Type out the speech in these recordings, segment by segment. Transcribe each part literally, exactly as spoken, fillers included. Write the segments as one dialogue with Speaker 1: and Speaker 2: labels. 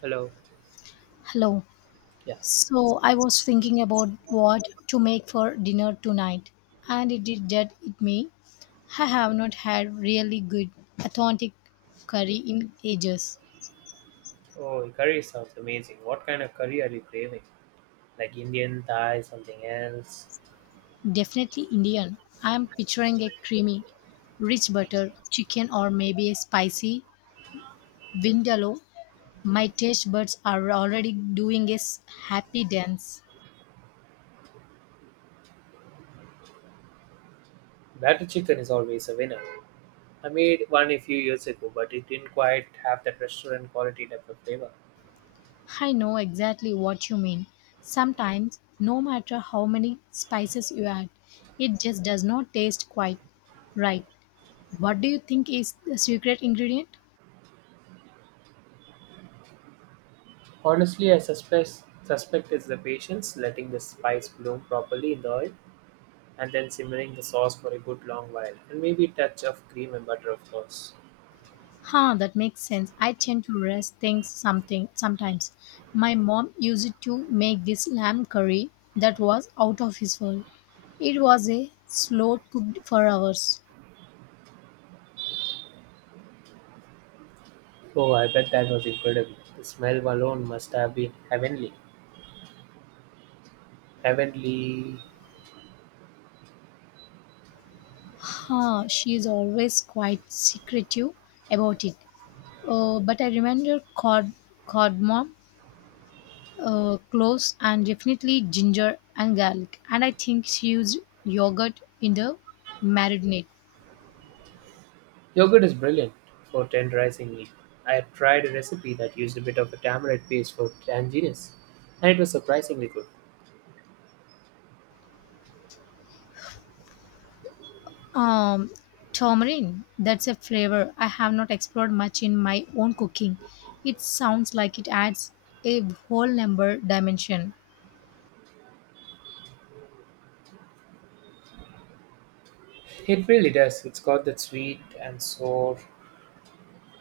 Speaker 1: Hello.
Speaker 2: Hello.
Speaker 1: Yeah.
Speaker 2: So I was thinking about what to make for dinner tonight, and it did that it me. I have not had really good authentic curry in ages.
Speaker 1: Oh, curry sounds amazing. What kind of curry are you craving? Like Indian, Thai, something else?
Speaker 2: Definitely Indian. I am picturing a creamy, rich butter chicken or maybe a spicy vindaloo. My taste buds are already doing a s- happy dance.
Speaker 1: Butter chicken is always a winner. I made one a few years ago, but it didn't quite have that restaurant quality type of flavor.
Speaker 2: I know exactly what you mean. Sometimes, no matter how many spices you add, it just does not taste quite right. What do you think is the secret ingredient?
Speaker 1: Honestly, I suspect suspect it's the patience, letting the spice bloom properly in the oil, and then simmering the sauce for a good long while, and maybe a touch of cream and butter, of course.
Speaker 2: Huh, that makes sense. I tend to rest things something sometimes. My mom used it to make this lamb curry that was out of his world. It was a slow cooked for hours.
Speaker 1: Oh, I bet that was incredible. The smell alone must have been heavenly. Heavenly.
Speaker 2: Huh, she is always quite secretive about it. Uh, but I remember card, cardamom, uh, cloves, and definitely ginger and garlic. And I think she used yogurt in the marinade.
Speaker 1: Yogurt is brilliant for tenderizing meat. I had tried a recipe that used a bit of a tamarind paste for tanginess, and it was surprisingly good.
Speaker 2: Um, Tamarind, that's a flavor I have not explored much in my own cooking. It sounds like it adds a whole number dimension.
Speaker 1: It really does. It's got that sweet and sour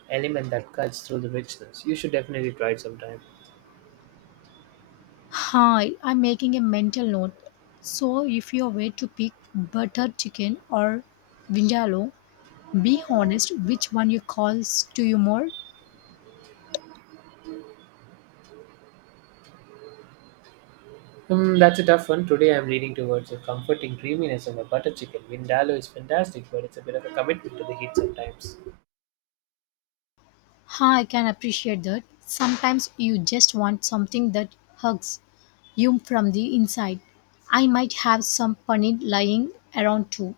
Speaker 1: element that cuts through the richness. You should definitely try it sometime.
Speaker 2: Hi, I'm making a mental note. So if you were to pick butter chicken or vindaloo, be honest, which one you calls to you more?
Speaker 1: Hmm, that's a tough one. Today I'm leaning towards a comforting creaminess of a butter chicken. Vindaloo is fantastic, but it's a bit of a commitment to the heat sometimes.
Speaker 2: Huh, I can appreciate that. Sometimes you just want something that hugs you from the inside. I might have some paneer lying around too.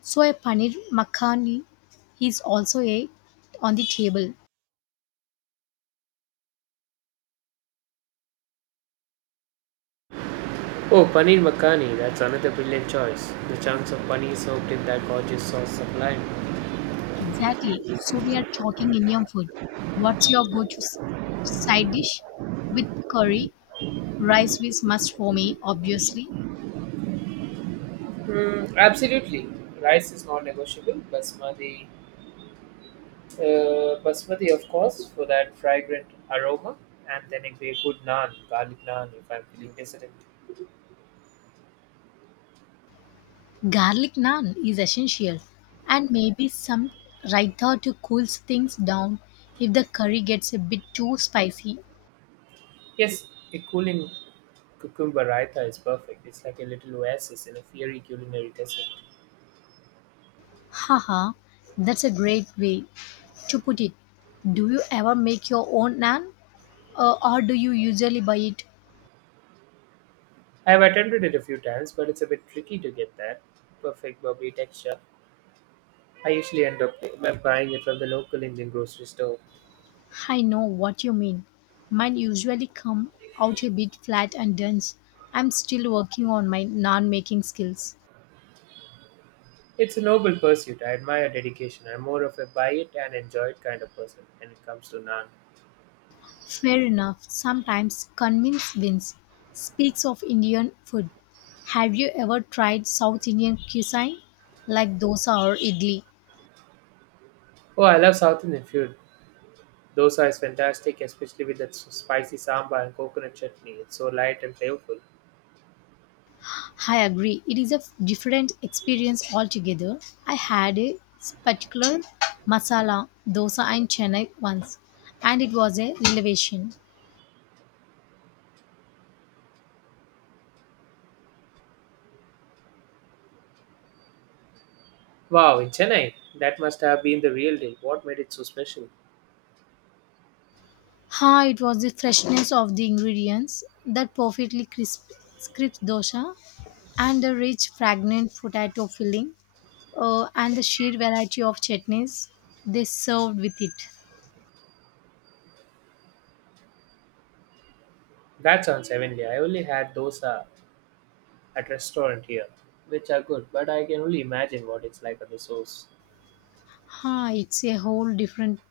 Speaker 2: So a paneer makhani is also a on the table.
Speaker 1: Oh, paneer makhani. That's another brilliant choice. The chunks of paneer soaked in that gorgeous sauce sublime.
Speaker 2: Exactly. So we are talking Indian food. What's your go-to s- side dish? With curry, rice is must for me, obviously.
Speaker 1: Mm, absolutely, rice is not negotiable. Basmati, uh, basmati, of course, for that fragrant aroma, and then a great good naan, garlic naan, if I'm feeling decadent.
Speaker 2: Garlic naan is essential, and maybe some raita to cool things down if the curry gets a bit too spicy.
Speaker 1: Yes, a cooling cucumber raita is perfect. It's like a little oasis in a fiery culinary desert.
Speaker 2: Haha, that's a great way to put it. Do you ever make your own naan, uh, or do you usually buy it?
Speaker 1: I've attempted it a few times, but it's a bit tricky to get that perfect bubbly texture. I usually end up by buying it from the local Indian grocery store.
Speaker 2: I know what you mean. Mine usually come out a bit flat and dense. I'm still working on my naan making skills.
Speaker 1: It's a noble pursuit. I admire dedication. I'm more of a buy it and enjoy it kind of person when it comes to naan.
Speaker 2: Fair enough, sometimes convince wins. Speaks of Indian food, have you ever tried South Indian cuisine like dosa or idli?
Speaker 1: Oh, I love South Indian food. Dosa is fantastic, especially with that s- spicy sambar and coconut chutney. It's so light and flavorful.
Speaker 2: I agree, it is a f- different experience altogether. I had a particular masala dosa in Chennai once and it was a revelation.
Speaker 1: Wow, in Chennai, that must have been the real deal. What made it so special?
Speaker 2: Ha, it was the freshness of the ingredients, that perfectly crisp, crisp dosa, and the rich, fragrant potato filling, uh, and the sheer variety of chutneys they served with it.
Speaker 1: That sounds heavenly. I only had dosa at restaurant here, which are good, but I can only imagine what it's like at the source.
Speaker 2: Ha, it's a whole different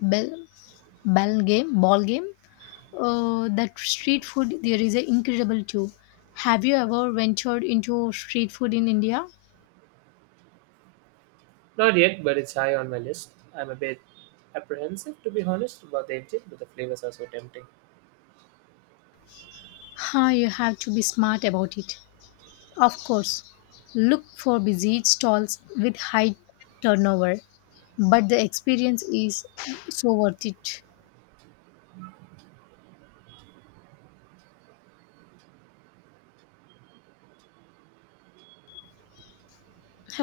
Speaker 2: bell, ball game. Ball game. Uh, that street food there is a incredible too. Have you ever ventured into street food in India?
Speaker 1: Not yet, but it's high on my list. I'm a bit apprehensive, to be honest, about the engine, but the flavors are so tempting.
Speaker 2: Ha, you have to be smart about it. Of course, look for busy stalls with high turnover, but the experience is so worth it.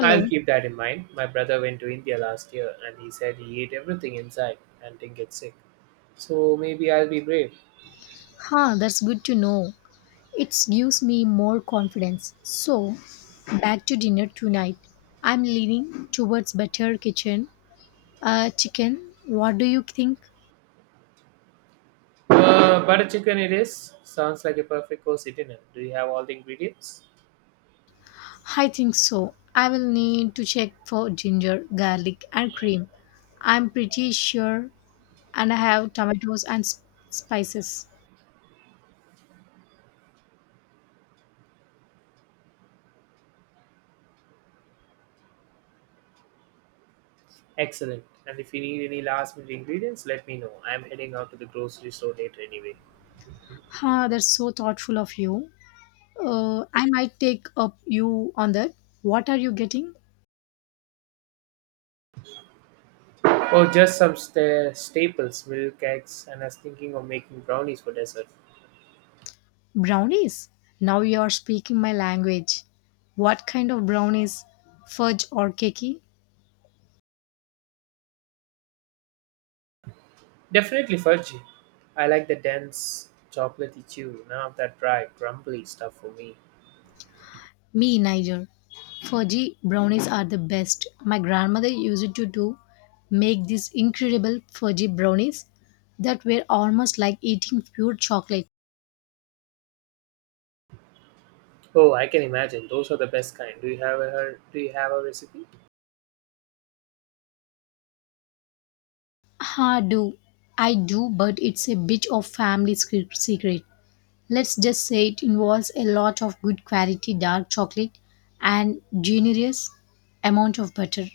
Speaker 1: I'll keep that in mind. My brother went to India last year and he said he ate everything inside and didn't get sick. So maybe I'll be brave.
Speaker 2: Huh, that's good to know. It gives me more confidence. So, back to dinner tonight. I'm leaning towards better kitchen. Uh, chicken, what do you think?
Speaker 1: Uh, butter chicken it is. Sounds like a perfect course dinner. Do you have all the ingredients?
Speaker 2: I think so. I will need to check for ginger, garlic, and cream. I'm pretty sure, and I have tomatoes and s- spices.
Speaker 1: Excellent. And if you need any last minute ingredients, let me know. I'm heading out to the grocery store later anyway.
Speaker 2: Huh, that's so thoughtful of you. Uh, I might take up you on that. What are you getting?
Speaker 1: Oh, just some sta- staples, milk, eggs, and I was thinking of making brownies for dessert.
Speaker 2: Brownies? Now you are speaking my language. What kind of brownies? Fudge or cakey?
Speaker 1: Definitely fudgy. I like the dense, chocolatey chew, none of that dry, crumbly stuff for me.
Speaker 2: Me neither. Fudgy brownies are the best. My grandmother used to do make these incredible fudgy brownies that were almost like eating pure chocolate.
Speaker 1: Oh, I can imagine. Those are the best kind. Do you have a her- do you have a recipe?
Speaker 2: Ha do. I do, but it's a bit of family secret. Let's just say it involves a lot of good quality dark chocolate and generous amount of butter.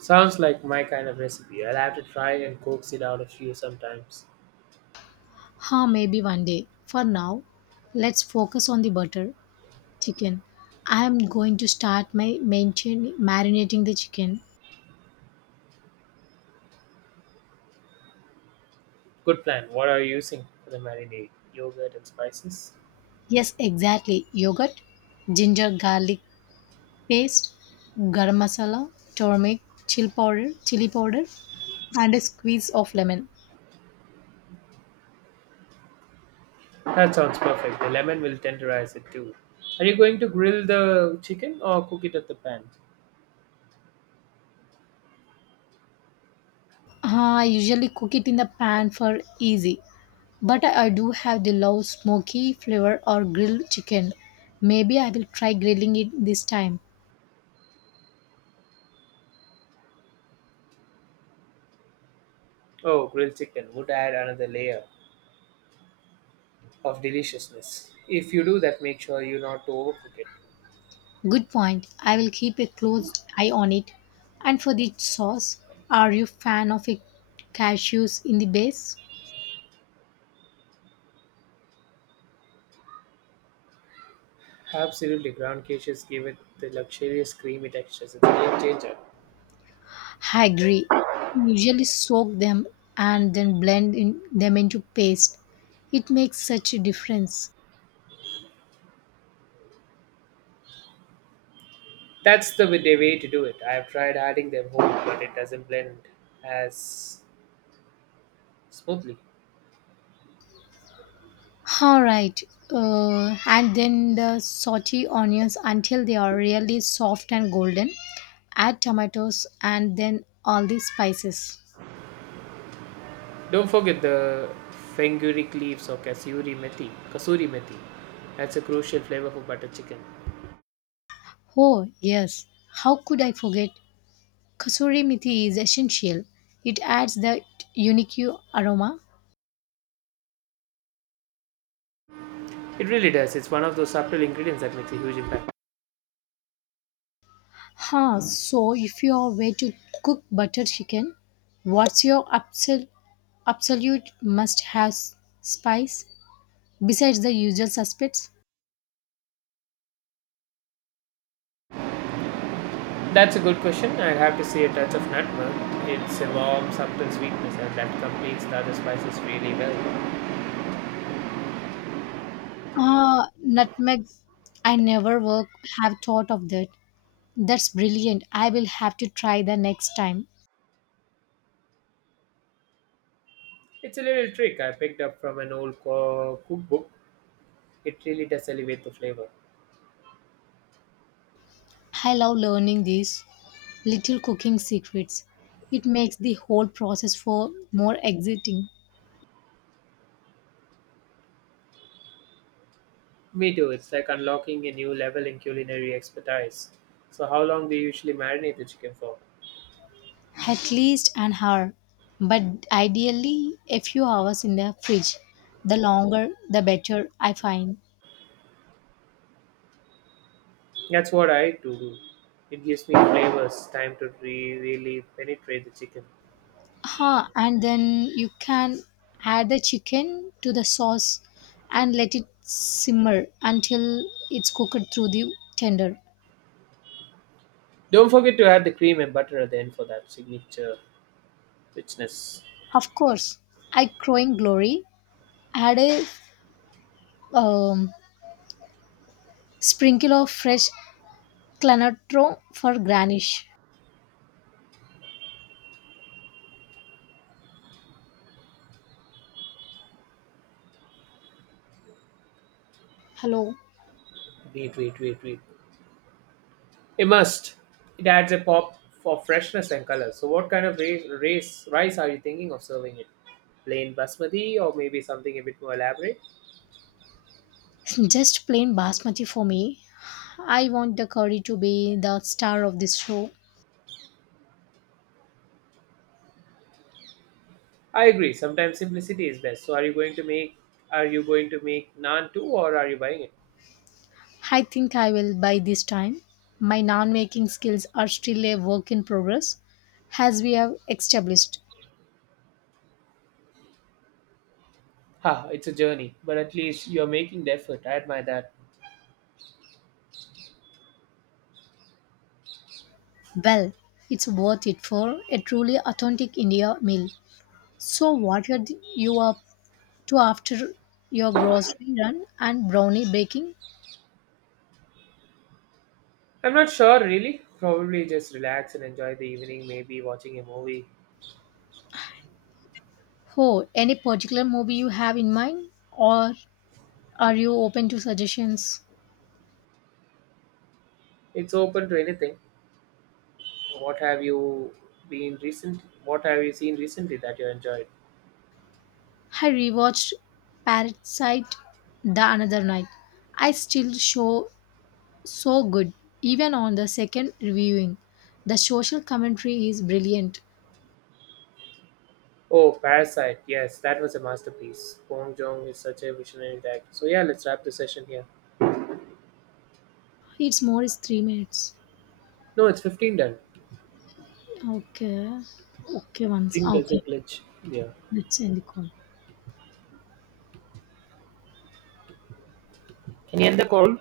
Speaker 1: Sounds like my kind of recipe. I'll have to try and coax it out of you sometimes.
Speaker 2: Huh, maybe one day. For now, let's focus on the butter chicken. I am going to start my maintain marinating the chicken.
Speaker 1: Good plan. What are you using for the marinade? Yogurt and spices?
Speaker 2: Yes, exactly. Yogurt, ginger garlic paste, garam masala, turmeric, chill powder, chili powder, and a squeeze of lemon.
Speaker 1: That sounds perfect. The lemon will tenderize it too. Are you going to grill the chicken or cook it at the pan?
Speaker 2: Uh, I usually cook it in the pan for easy, but I I do have the love smoky flavor or grilled chicken. Maybe I will try grilling it this time.
Speaker 1: Oh, grilled chicken would add another layer of deliciousness. If you do that, make sure you not to overcook it.
Speaker 2: Good point. I will keep a close eye on it. And for the sauce, are you fan of a cashews in the base?
Speaker 1: Absolutely, ground cages give it the luxurious creamy textures. It's a game changer.
Speaker 2: I agree. Usually soak them and then blend in them into paste. It makes such a difference.
Speaker 1: That's the way the way to do it. I have tried adding them whole, but it doesn't blend as smoothly.
Speaker 2: All right. Uh, and then the saute onions until they are really soft and golden. Add tomatoes and then all the spices.
Speaker 1: Don't forget the fenugreek leaves or kasuri methi. Kasuri methi. That's a crucial flavor for butter chicken.
Speaker 2: Oh, yes. How could I forget? Kasuri methi is essential. It adds that unique aroma.
Speaker 1: It really does. It's one of those subtle ingredients that makes a huge impact.
Speaker 2: Huh, so if you are way to cook butter chicken, what's your absolute absolute must have spice besides the usual suspects?
Speaker 1: That's a good question. I'd have to say a touch of nutmeg. It's a warm, subtle sweetness, and that completes the other spices really well.
Speaker 2: Ah, nutmeg. I never work have thought of that. That's brilliant. I will have to try the next time.
Speaker 1: It's a little trick I picked up from an old co- cookbook. It really does elevate the flavor.
Speaker 2: I love learning these little cooking secrets. It makes the whole process for more exciting.
Speaker 1: Me too. It's like unlocking a new level in culinary expertise. So, how long do you usually marinate the chicken for?
Speaker 2: At least an hour, but ideally a few hours in the fridge. The longer, the better. I find.
Speaker 1: That's what I do. It gives me flavors, time to re- really penetrate the chicken.
Speaker 2: Huh, and then you can add the chicken to the sauce and let it simmer until it's cooked through the tender.
Speaker 1: Don't forget to add the cream and butter at the end for that signature richness.
Speaker 2: Of course, I crowing glory. Add a um, sprinkle of fresh clanatro for garnish. Hello,
Speaker 1: Wait, wait, wait, wait. It must. It adds a pop for freshness and color. So, what kind of race, race rice are you thinking of serving it? Plain basmati or maybe something a bit more elaborate?
Speaker 2: just plain basmati for me. I want the curry to be the star of this show.
Speaker 1: I agree. Sometimes simplicity is best. So, are you going to make are you going to make naan too or are you buying it?
Speaker 2: I think I will by this time. My non making skills are still a work in progress, as we have established.
Speaker 1: Ha, it's a journey, but at least you're making the effort. I admire that.
Speaker 2: Well, it's worth it for a truly authentic India meal. So, what are the- you up to after your grocery run and brownie baking?
Speaker 1: I'm not sure really. Probably just relax and enjoy the evening, maybe watching a movie.
Speaker 2: Oh, any particular movie you have in mind, or are you open to suggestions?
Speaker 1: It's open to anything. What have you been recent what have you seen recently that you enjoyed?
Speaker 2: I rewatched Parasite the another night. I still show so good, even on the second reviewing. The social commentary is brilliant.
Speaker 1: Oh, Parasite. Yes, that was a masterpiece. Bong Joon is such a visionary director. So yeah, let's wrap the session here.
Speaker 2: It's more is three minutes.
Speaker 1: No, it's fifteen done.
Speaker 2: Okay. Okay,
Speaker 1: I
Speaker 2: once.
Speaker 1: think there's a
Speaker 2: Okay.
Speaker 1: glitch. Yeah.
Speaker 2: Let's end the call.
Speaker 1: Can you end the call?